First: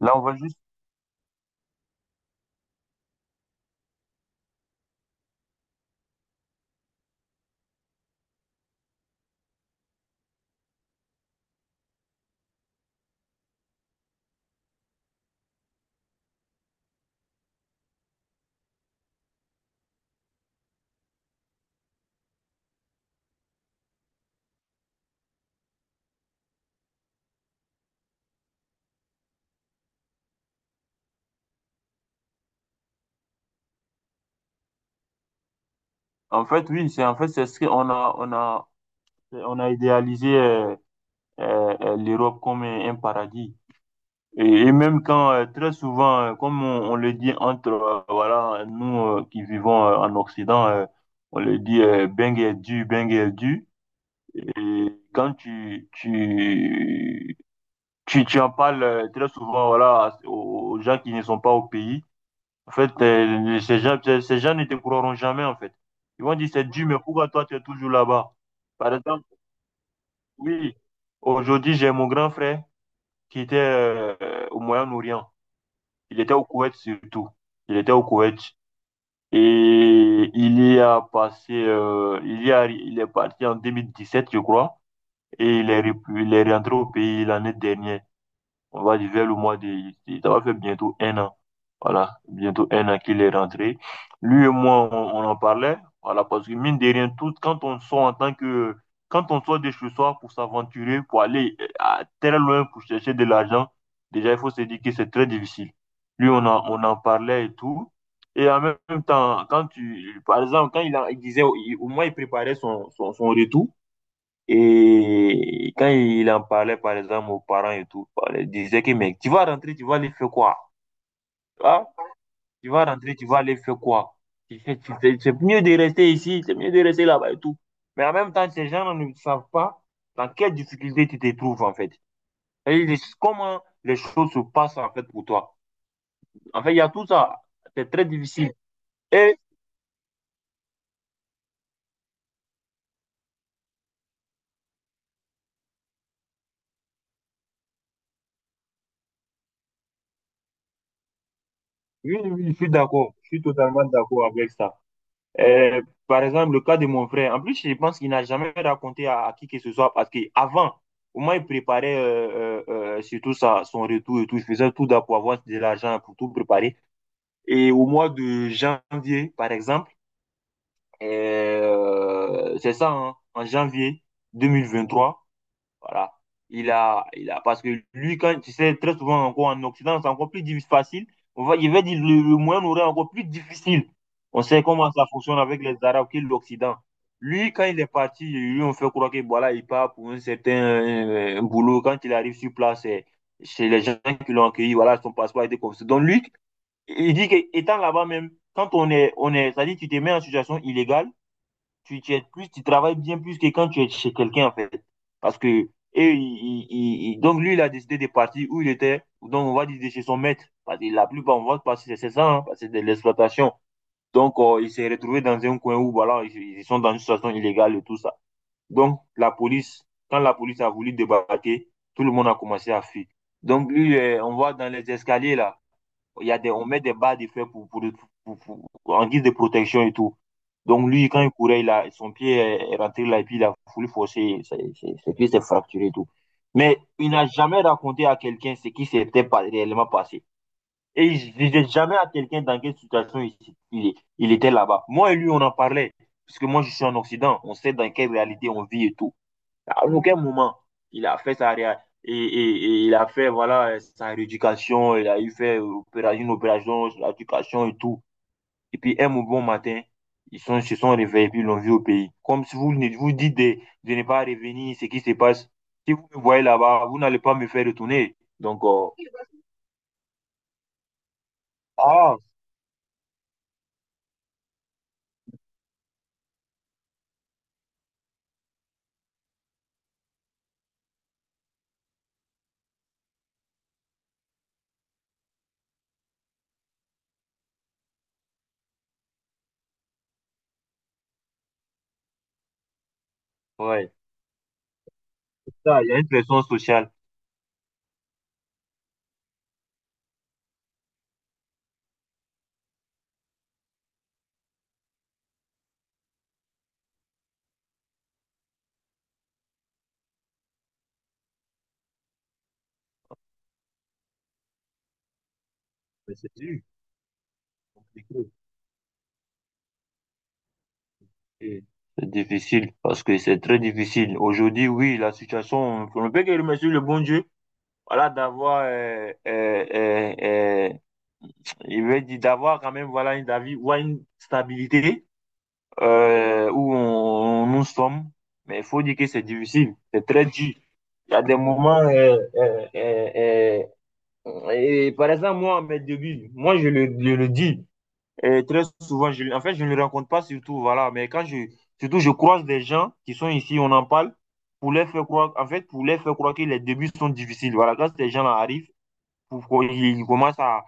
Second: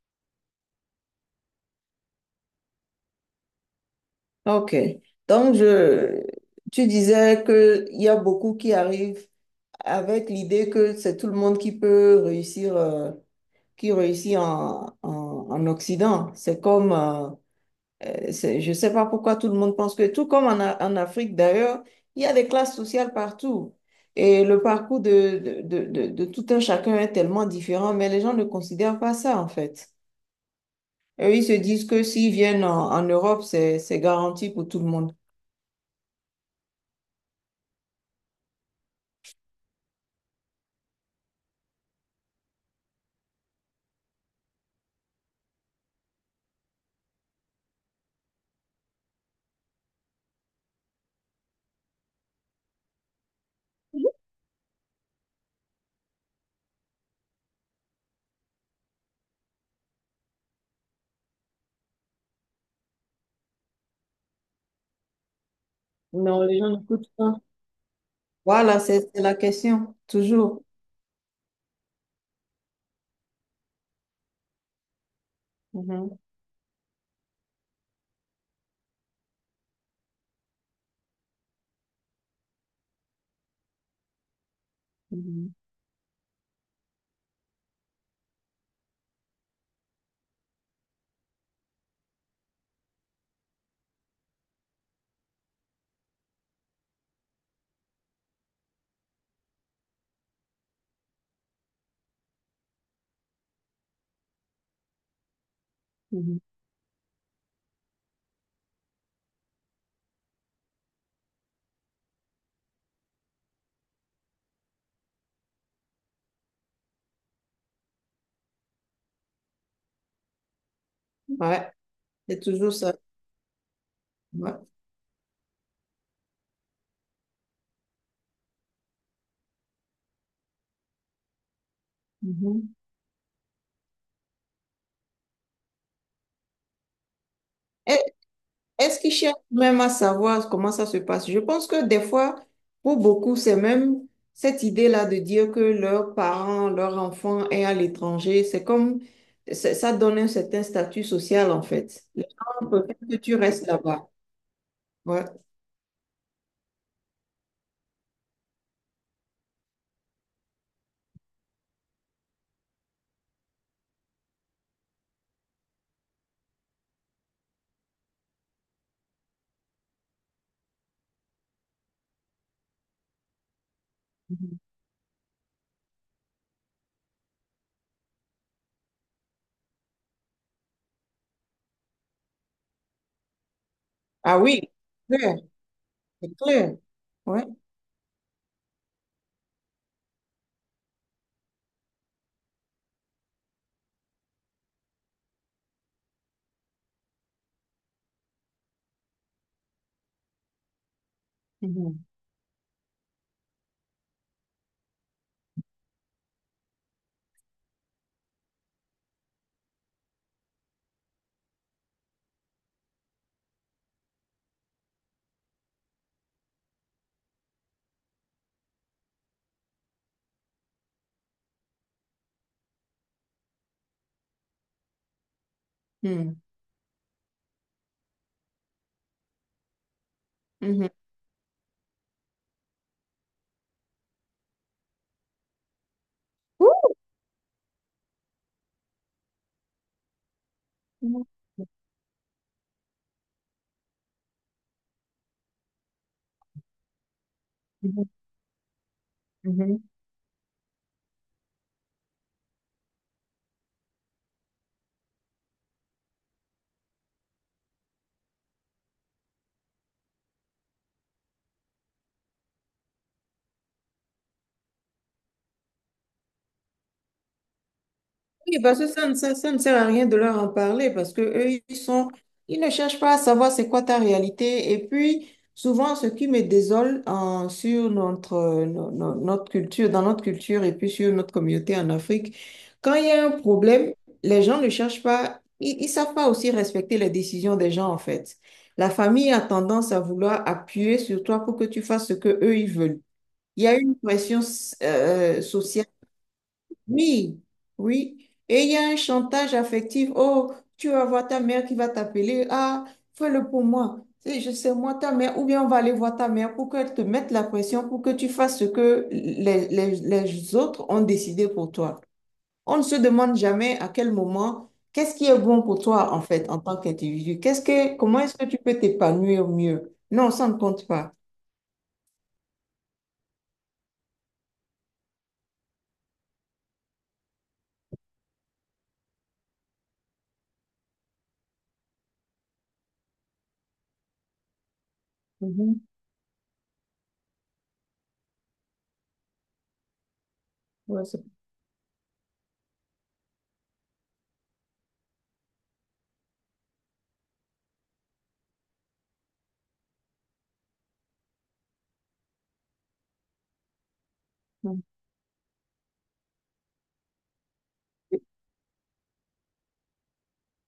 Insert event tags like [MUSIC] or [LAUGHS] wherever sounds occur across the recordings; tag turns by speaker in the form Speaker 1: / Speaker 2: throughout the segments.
Speaker 1: Là, on va juste.
Speaker 2: Ok. Donc, tu disais que il y a beaucoup qui arrivent avec l'idée que c'est tout le monde qui peut réussir, qui réussit en Occident. C'est comme, je sais pas pourquoi tout le monde pense que, tout comme en Afrique d'ailleurs, il y a des classes sociales partout. Et le parcours de tout un chacun est tellement différent, mais les gens ne considèrent pas ça en fait. Eux, ils se disent que s'ils viennent en Europe, c'est garanti pour tout le monde.
Speaker 1: En fait, oui, c'est en fait c'est ce qu'on a idéalisé l'Europe comme un paradis. Et même quand très souvent, comme on le dit entre voilà nous qui vivons en Occident, on le dit bang et du bang et du. Et quand tu en parles très souvent voilà aux gens qui ne sont pas au pays. En fait, ces gens ne te croiront jamais, en fait. Ils vont
Speaker 2: Non,
Speaker 1: dire,
Speaker 2: les gens
Speaker 1: c'est Dieu, mais
Speaker 2: n'écoutent
Speaker 1: pourquoi
Speaker 2: pas.
Speaker 1: toi, tu es toujours là-bas?
Speaker 2: Voilà,
Speaker 1: Par
Speaker 2: c'est
Speaker 1: exemple,
Speaker 2: la question, toujours.
Speaker 1: oui, aujourd'hui, j'ai mon grand frère qui était au Moyen-Orient.
Speaker 2: Mhm,
Speaker 1: Il était au Koweït surtout. Il était au Koweït. Et il y a passé, il y a, il est parti en 2017, je crois,
Speaker 2: mhm,
Speaker 1: et il est rentré au pays l'année dernière. On va dire vers le mois de. Ça va faire bientôt un an. Voilà, bientôt un an qu'il est rentré. Lui et moi, on en parlait. Voilà, parce que mine de rien, tout, quand on sort en tant que. Quand on sort de chez soi pour s'aventurer, pour aller à très loin pour chercher de l'argent, déjà, il faut se dire que c'est très difficile. Lui,
Speaker 2: mhm.
Speaker 1: on en parlait et tout. Et en même temps, quand tu. Par exemple, quand il, a- il disait... il- au moins, il préparait son retour. Et quand il en parlait, par exemple, aux parents et tout, il disait que, mec, tu vas rentrer, tu vas aller faire quoi?
Speaker 2: Ouais,
Speaker 1: Ah,
Speaker 2: c'est
Speaker 1: tu
Speaker 2: toujours
Speaker 1: vas
Speaker 2: ça.
Speaker 1: rentrer, tu vas aller faire quoi?
Speaker 2: Ouais.
Speaker 1: C'est mieux de rester ici, c'est mieux de rester là-bas et tout. Mais en même temps, ces gens ne savent pas dans quelle difficulté tu te trouves, en fait.
Speaker 2: Mhm.
Speaker 1: Comment les choses se passent, en fait, pour toi. En fait, il y a tout ça. C'est
Speaker 2: Est-
Speaker 1: très difficile.
Speaker 2: Est-ce qu'ils cherchent
Speaker 1: Et
Speaker 2: même à savoir comment ça se passe? Je pense que des fois, pour beaucoup, c'est même cette idée-là de dire que leurs parents, leur enfant est à l'étranger. C'est comme, ça donne un certain statut social, en fait.
Speaker 1: oui,
Speaker 2: Les
Speaker 1: oui, je
Speaker 2: gens
Speaker 1: suis
Speaker 2: préfèrent que
Speaker 1: d'accord. Je
Speaker 2: tu
Speaker 1: suis
Speaker 2: restes
Speaker 1: totalement
Speaker 2: là-bas.
Speaker 1: d'accord avec ça.
Speaker 2: Ouais.
Speaker 1: Par exemple, le cas de mon frère. En plus, je pense qu'il n'a jamais raconté à qui que ce soit parce qu'avant, au moins, il préparait surtout sa, son retour et tout. Il faisait tout d'abord pour avoir de l'argent, pour tout préparer. Et au mois de janvier, par exemple, c'est ça, hein, en janvier deux
Speaker 2: Mhm.
Speaker 1: mille vingt trois voilà. Parce que lui, quand tu sais, très souvent encore en Occident, c'est encore plus difficile, facile. Il va dire le moyen aurait encore plus difficile.
Speaker 2: Ah
Speaker 1: On
Speaker 2: oui,
Speaker 1: sait comment ça
Speaker 2: c'est clair,
Speaker 1: fonctionne avec les Arabes qui est
Speaker 2: c'est clair.
Speaker 1: l'Occident.
Speaker 2: Ouais.
Speaker 1: Lui, quand il est parti, lui, on fait croire que voilà, il part pour un certain un boulot. Quand il arrive sur place, chez les gens qui l'ont accueilli, voilà, son passeport a été confisqué. Donc lui, il dit que étant là-bas même, quand on est, c'est-à-dire tu te mets en situation illégale,
Speaker 2: Mhm.
Speaker 1: tu aides plus, tu travailles bien plus que quand tu es chez quelqu'un, en fait. Parce que, et, il- donc lui, il a décidé de partir où il était, donc on va dire de chez son maître. Parce que la plupart, on va passer, c'est ça, hein, parce que c'est de l'exploitation. Donc, il s'est retrouvé dans un coin où, voilà, ils sont dans une situation illégale et tout ça. Donc, quand la police a voulu débarquer, tout le monde a commencé à fuir. Donc, lui, on voit dans les escaliers, là, il y
Speaker 2: Hmm.
Speaker 1: a des, on met des barres de fer pour- en guise de protection et tout.
Speaker 2: Mhm.
Speaker 1: Donc lui, quand il courait, son pied est rentré là et puis il a voulu forcer, ses pieds s'est fracturé et tout. Mais il n'a jamais raconté à quelqu'un ce qui s'était réellement passé. Et il
Speaker 2: Mhm.
Speaker 1: ne disait jamais à quelqu'un dans quelle situation il était là-bas. Moi et lui, on en parlait. Parce que moi, je suis en Occident. On sait dans quelle réalité on vit et tout. À
Speaker 2: Mhm.
Speaker 1: aucun moment, il a fait sa réa- et il a fait voilà sa rééducation, il a eu fait opéra- une opération sur l'éducation et tout. Et puis un bon matin, ils sont, se sont réveillés et puis ils l'ont vu au pays. Comme si vous dites de ne pas revenir, ce qui se passe. Si vous me voyez là-bas, vous n'allez pas me faire retourner.
Speaker 2: Oui,
Speaker 1: Donc,
Speaker 2: parce que ça ne sert à rien de leur en parler parce que eux, ils sont,
Speaker 1: ah,
Speaker 2: ils ne cherchent pas à savoir c'est quoi ta réalité. Et puis, souvent, ce qui me désole sur notre, notre culture, dans notre culture et puis sur notre communauté en Afrique, quand il y a un problème, les gens ne cherchent pas, ils savent pas aussi respecter les décisions des gens, en fait. La famille a tendance à vouloir appuyer sur toi pour que tu fasses ce que eux, ils veulent. Il y a
Speaker 1: ouais,
Speaker 2: une pression
Speaker 1: ça,
Speaker 2: sociale.
Speaker 1: il y a une pression sociale.
Speaker 2: Oui, oui. Et il y a un chantage affectif. Oh, tu vas voir ta mère qui va t'appeler. Ah, fais-le pour moi. Et je sais, moi, ta mère, ou bien on va aller voir ta mère pour qu'elle te mette la pression, pour que tu fasses ce que les autres ont décidé pour toi. On ne se demande jamais à quel moment, qu'est-ce qui est bon pour toi,
Speaker 1: Mais
Speaker 2: en
Speaker 1: c'est
Speaker 2: fait, en
Speaker 1: dur,
Speaker 2: tant qu'individu. Comment
Speaker 1: compliqué.
Speaker 2: est-ce que tu peux t'épanouir mieux? Non, ça ne compte pas.
Speaker 1: Et c'est difficile parce que c'est très difficile. Aujourd'hui, oui, la situation, on ne peut que remercier le bon Dieu. Voilà, d'avoir, il veut dire d'avoir quand même, voilà, ouais, une stabilité
Speaker 2: Mhm.
Speaker 1: où on, nous sommes. Mais il faut dire que c'est difficile, c'est très dur.
Speaker 2: Ouais,
Speaker 1: Il y
Speaker 2: c'est-
Speaker 1: a des moments, et par exemple, moi, à mes débuts, moi, je le dis très souvent, en fait, je ne le rencontre pas surtout, voilà, mais quand je, surtout, je croise des gens qui sont ici, on en parle, pour
Speaker 2: Mhm.
Speaker 1: les faire croire, en fait, pour les faire croire que les débuts sont difficiles, voilà, quand ces gens-là arrivent, il commence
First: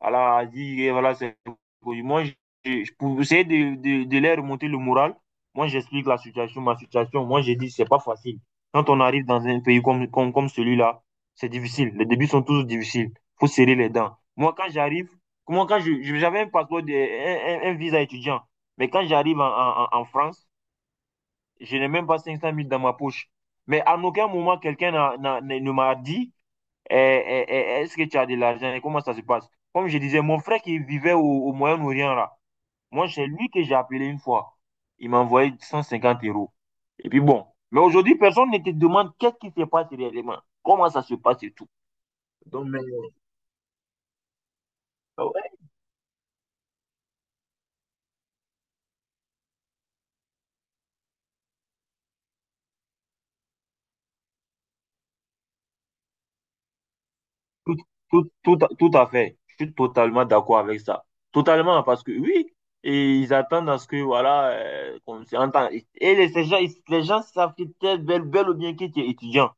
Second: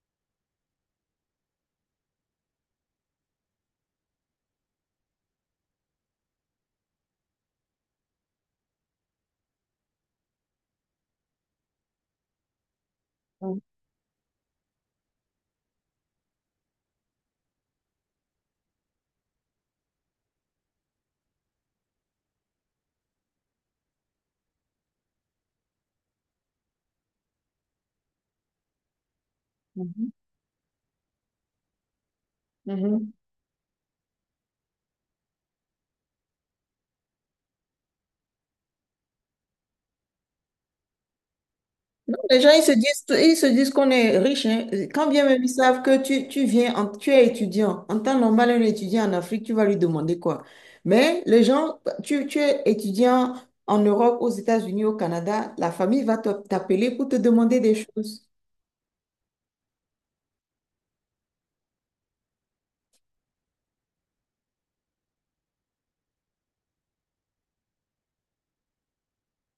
Speaker 1: à la à dire, eh, voilà, c'est. Moi, pour essayer de leur remonter le moral, moi, j'explique la situation, ma situation. Moi, j'ai dit, c'est pas facile. Quand on arrive dans un pays comme celui-là, c'est difficile. Les débuts sont toujours difficiles. Il faut serrer les dents. Moi, quand j'arrive, comment quand je, j'avais un passeport, un visa étudiant, mais quand j'arrive en France, je n'ai même pas 500 mille dans ma poche. Mais à aucun moment, quelqu'un ne m'a dit euh, euh, est-ce que tu as de l'argent et comment ça se passe? Comme je
Speaker 2: Mhm.
Speaker 1: disais, mon frère qui vivait au Moyen-Orient, là, moi,
Speaker 2: Mhm.
Speaker 1: c'est lui que j'ai appelé une fois. Il m'a envoyé 150 euros. Et puis bon. Mais aujourd'hui, personne ne te demande qu'est-ce qui se passe réellement, comment ça se passe et tout.
Speaker 2: Non, les gens,
Speaker 1: Donc, mais,
Speaker 2: ils se disent qu'on est riche, hein. Quand bien même
Speaker 1: ouais,
Speaker 2: ils savent que tu viens, tu es étudiant. En temps normal, un étudiant en Afrique, tu vas lui demander quoi? Mais les gens, tu es étudiant en Europe, aux États-Unis, au Canada, la famille va t'appeler pour te demander des
Speaker 1: tout,
Speaker 2: choses.
Speaker 1: tout à fait. Je suis totalement d'accord avec ça. Totalement, parce que oui, et ils attendent à ce que, voilà, qu'on s'entende. Les gens savent que t'es bel ou bien que tu es étudiant.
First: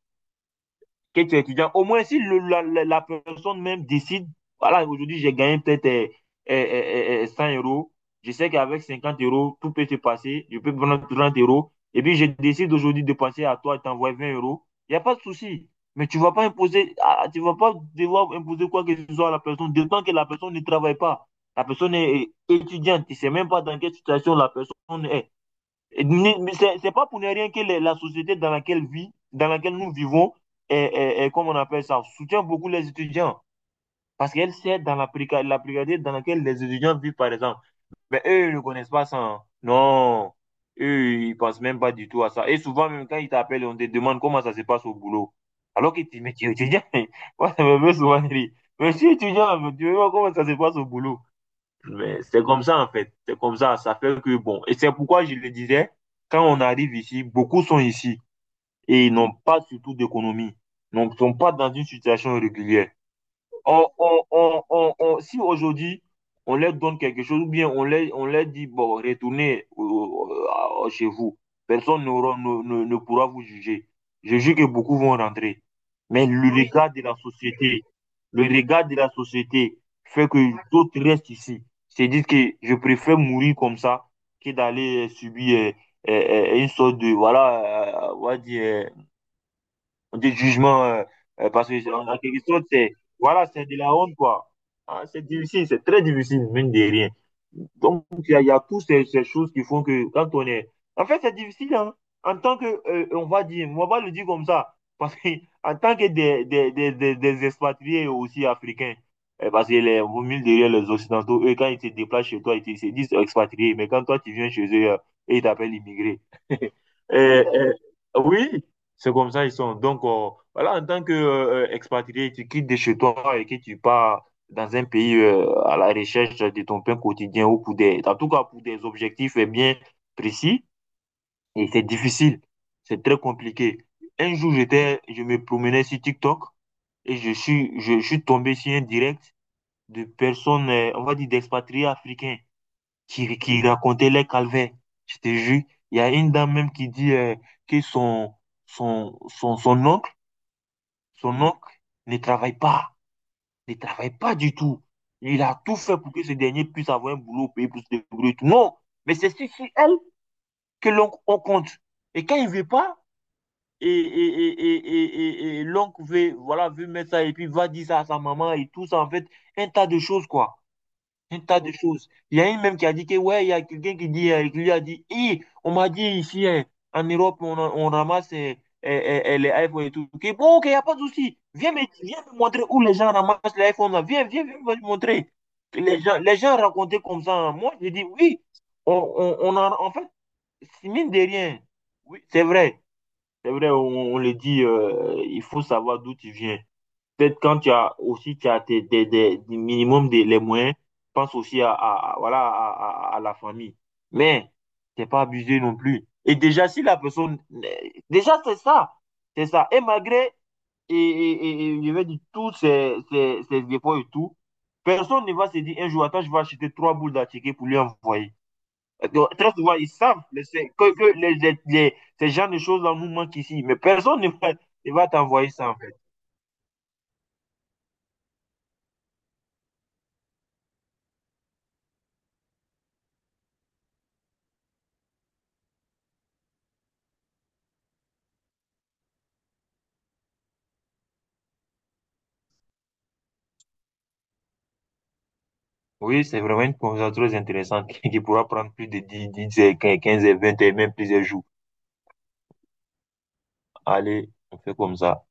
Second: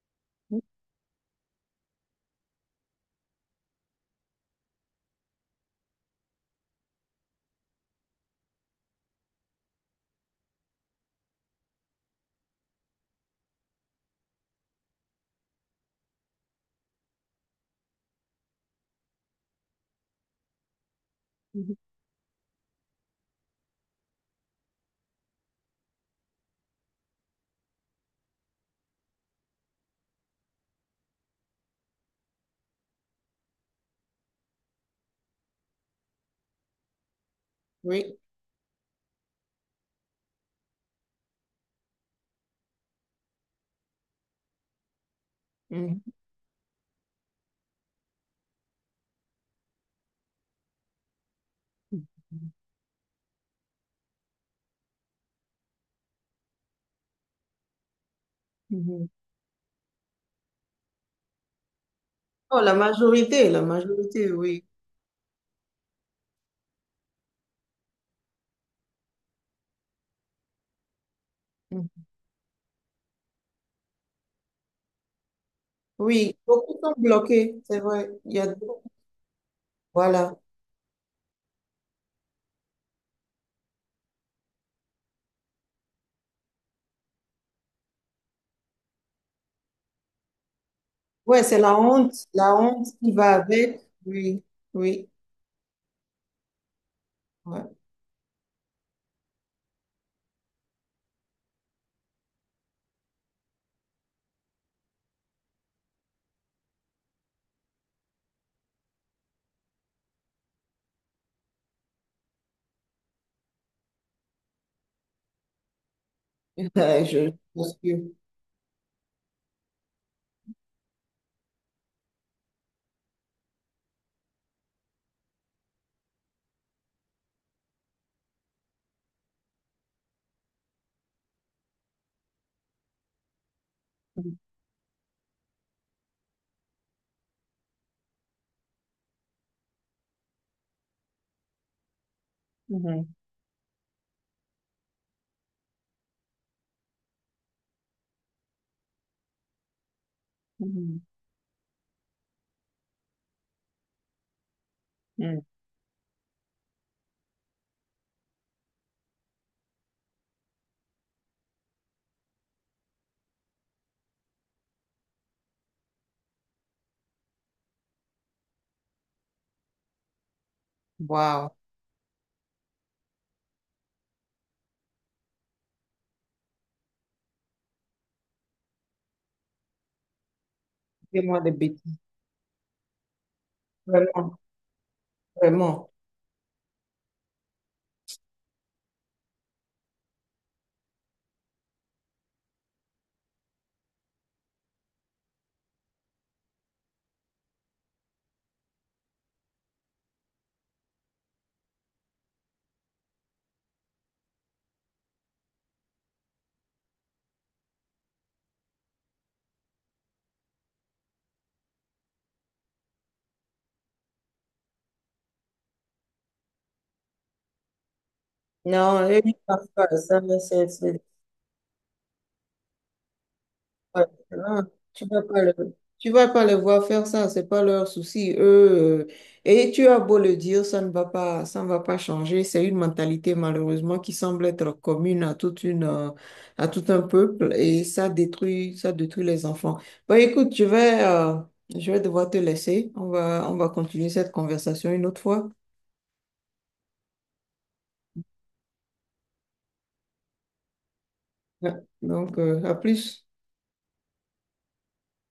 Speaker 1: Que tu es étudiant, au moins si la personne même décide, voilà, aujourd'hui j'ai gagné peut-être 100 euros, je sais qu'avec 50 euros, tout peut se passer, je peux prendre 30 euros, et puis je décide aujourd'hui de penser à toi et t'envoyer 20 euros, il n'y a pas de souci. Mais tu ne vas pas imposer, tu vas pas devoir imposer quoi que ce soit à la personne, d'autant que la personne ne travaille pas. La
Speaker 2: Mhm.
Speaker 1: personne est étudiante, tu ne sais même pas dans quelle situation la personne est. C'est pas pour ne rien que la société dans laquelle vit, dans laquelle nous vivons, et comme on appelle ça, soutient beaucoup les étudiants. Parce qu'elle sait dans la précarité dans laquelle les étudiants vivent, par exemple.
Speaker 2: Oui.
Speaker 1: Mais eux, ils ne connaissent pas ça. Hein. Non. Eux, ils ne pensent même pas du tout à ça. Et souvent, même quand ils t'appellent, on te demande comment ça se passe au boulot. Alors que tu,
Speaker 2: Mhm.
Speaker 1: tu es étudiant. [LAUGHS] Moi, ça me fait souvent rire. Mais je suis étudiant, mais tu veux voir comment ça se passe au boulot. Mais c'est comme ça, en fait. C'est comme ça. Ça fait que, bon, et c'est pourquoi je le disais, quand on arrive ici, beaucoup sont ici et
Speaker 2: Mhm.
Speaker 1: ils n'ont pas surtout d'économie. Donc, ils ne sont pas dans une situation
Speaker 2: Oh,
Speaker 1: régulière.
Speaker 2: la
Speaker 1: on, on,
Speaker 2: majorité,
Speaker 1: on,
Speaker 2: oui.
Speaker 1: on, on- si aujourd'hui, on leur donne quelque chose, ou bien on leur dit, bon, retournez chez vous, personne
Speaker 2: Mhm.
Speaker 1: ne pourra vous juger. Je jure que beaucoup vont rentrer. Mais
Speaker 2: Oui,
Speaker 1: le oui,
Speaker 2: beaucoup
Speaker 1: regard
Speaker 2: sont
Speaker 1: de la
Speaker 2: bloqués, c'est
Speaker 1: société,
Speaker 2: vrai. Il y
Speaker 1: le
Speaker 2: a...
Speaker 1: regard de la société fait
Speaker 2: Voilà.
Speaker 1: que d'autres restent ici. C'est dire que je préfère mourir comme ça que d'aller subir une sorte de, voilà, on va dire, des jugements,
Speaker 2: Ouais, c'est
Speaker 1: parce que en, en quelque
Speaker 2: la
Speaker 1: sorte,
Speaker 2: honte
Speaker 1: c'est,
Speaker 2: qui va
Speaker 1: voilà, c'est de
Speaker 2: avec.
Speaker 1: la honte,
Speaker 2: Oui,
Speaker 1: quoi. Hein,
Speaker 2: oui.
Speaker 1: c'est difficile, c'est très difficile, mine de rien.
Speaker 2: Ouais.
Speaker 1: Donc, il y a toutes ces choses qui font que quand on est. En fait, c'est difficile, hein. En tant que, on va dire, on va le dire comme ça, parce que [LAUGHS] en tant que des expatriés aussi africains, parce que les, vous mille derrière les Occidentaux, eux, quand ils se déplacent chez toi, ils se disent expatriés, mais quand toi, tu viens chez eux, ils t'appellent immigré.
Speaker 2: [LAUGHS]
Speaker 1: Et,
Speaker 2: Je
Speaker 1: et-
Speaker 2: pense que
Speaker 1: oui, c'est comme ça ils sont. Donc, voilà, en tant que expatrié, tu quittes de chez toi et que tu pars dans un pays à la recherche de ton pain quotidien ou pour des, en tout cas pour des objectifs eh bien précis. Et c'est difficile, c'est très compliqué. Un jour, j'étais, je me promenais sur TikTok et je suis tombé sur un direct de personnes, on va dire, d'expatriés africains
Speaker 2: mhm,
Speaker 1: qui racontait les calvaires. Je te jure, il y a une dame même qui dit que son oncle,
Speaker 2: mhm,
Speaker 1: son oncle, ne travaille pas, ne travaille pas du tout.
Speaker 2: mhm.
Speaker 1: Il a tout fait pour que ce dernier puisse avoir un boulot, payer plus de débrouiller et tout. Non, mais c'est sur elle que l'oncle on compte. Et quand il ne veut pas, et l'oncle veut, voilà, veut mettre ça et puis va dire ça à sa maman et tout ça, en fait, un tas de choses, quoi. Un
Speaker 2: Wow.
Speaker 1: tas de choses. Il y a une même qui a dit que, ouais, il y a quelqu'un qui dit, qui lui a dit, Hi, on m'a dit ici, en Europe, on ramasse les iPhones et tout. Ok, bon, ok, il n'y a pas de
Speaker 2: Fais-moi
Speaker 1: souci.
Speaker 2: des
Speaker 1: Viens me,
Speaker 2: bêtises.
Speaker 1: viens me montrer où les gens ramassent les iPhones là. Viens,
Speaker 2: Vraiment,
Speaker 1: viens, viens me montrer.
Speaker 2: vraiment.
Speaker 1: Les gens racontaient comme ça. Hein. Moi, je dis, oui, on en, en fait, c'est mine de rien. Oui, c'est vrai. C'est vrai, on le dit, il faut savoir d'où tu viens. Peut-être quand tu as aussi tu as tes, des minimum des, les moyens, pense aussi voilà, à la famille. Mais t'es pas abusé non plus. Et déjà, si la personne. Déjà, c'est ça. C'est ça. Et malgré, et je vais dire, tous ces efforts et tout, personne ne va se dire un jour, attends, je vais acheter trois boules d'attiqué pour lui envoyer.
Speaker 2: Non, je
Speaker 1: Donc,
Speaker 2: ne
Speaker 1: très
Speaker 2: pense
Speaker 1: souvent,
Speaker 2: pas
Speaker 1: ils
Speaker 2: ça,
Speaker 1: savent mais que,
Speaker 2: c'est-
Speaker 1: que ces genres de choses-là nous manquent ici. Mais
Speaker 2: Ouais,
Speaker 1: personne ne va,
Speaker 2: hein,
Speaker 1: ne
Speaker 2: tu
Speaker 1: va
Speaker 2: vas pas
Speaker 1: t'envoyer
Speaker 2: le,
Speaker 1: ça.
Speaker 2: tu vas pas les voir faire ça, c'est pas leur souci. Eux, et tu as beau le dire, ça ne va pas changer. C'est une mentalité malheureusement qui semble être commune à toute une, à tout un peuple et ça détruit les enfants. Bon, écoute, je vais devoir te laisser. On va continuer cette conversation une autre fois.
Speaker 1: Oui, c'est vraiment une conversation très intéressante [LAUGHS] qui pourra prendre plus de 10, 10, 15, 20 et même plusieurs jours.
Speaker 2: Ouais. Donc, à plus.
Speaker 1: Allez, on fait comme ça.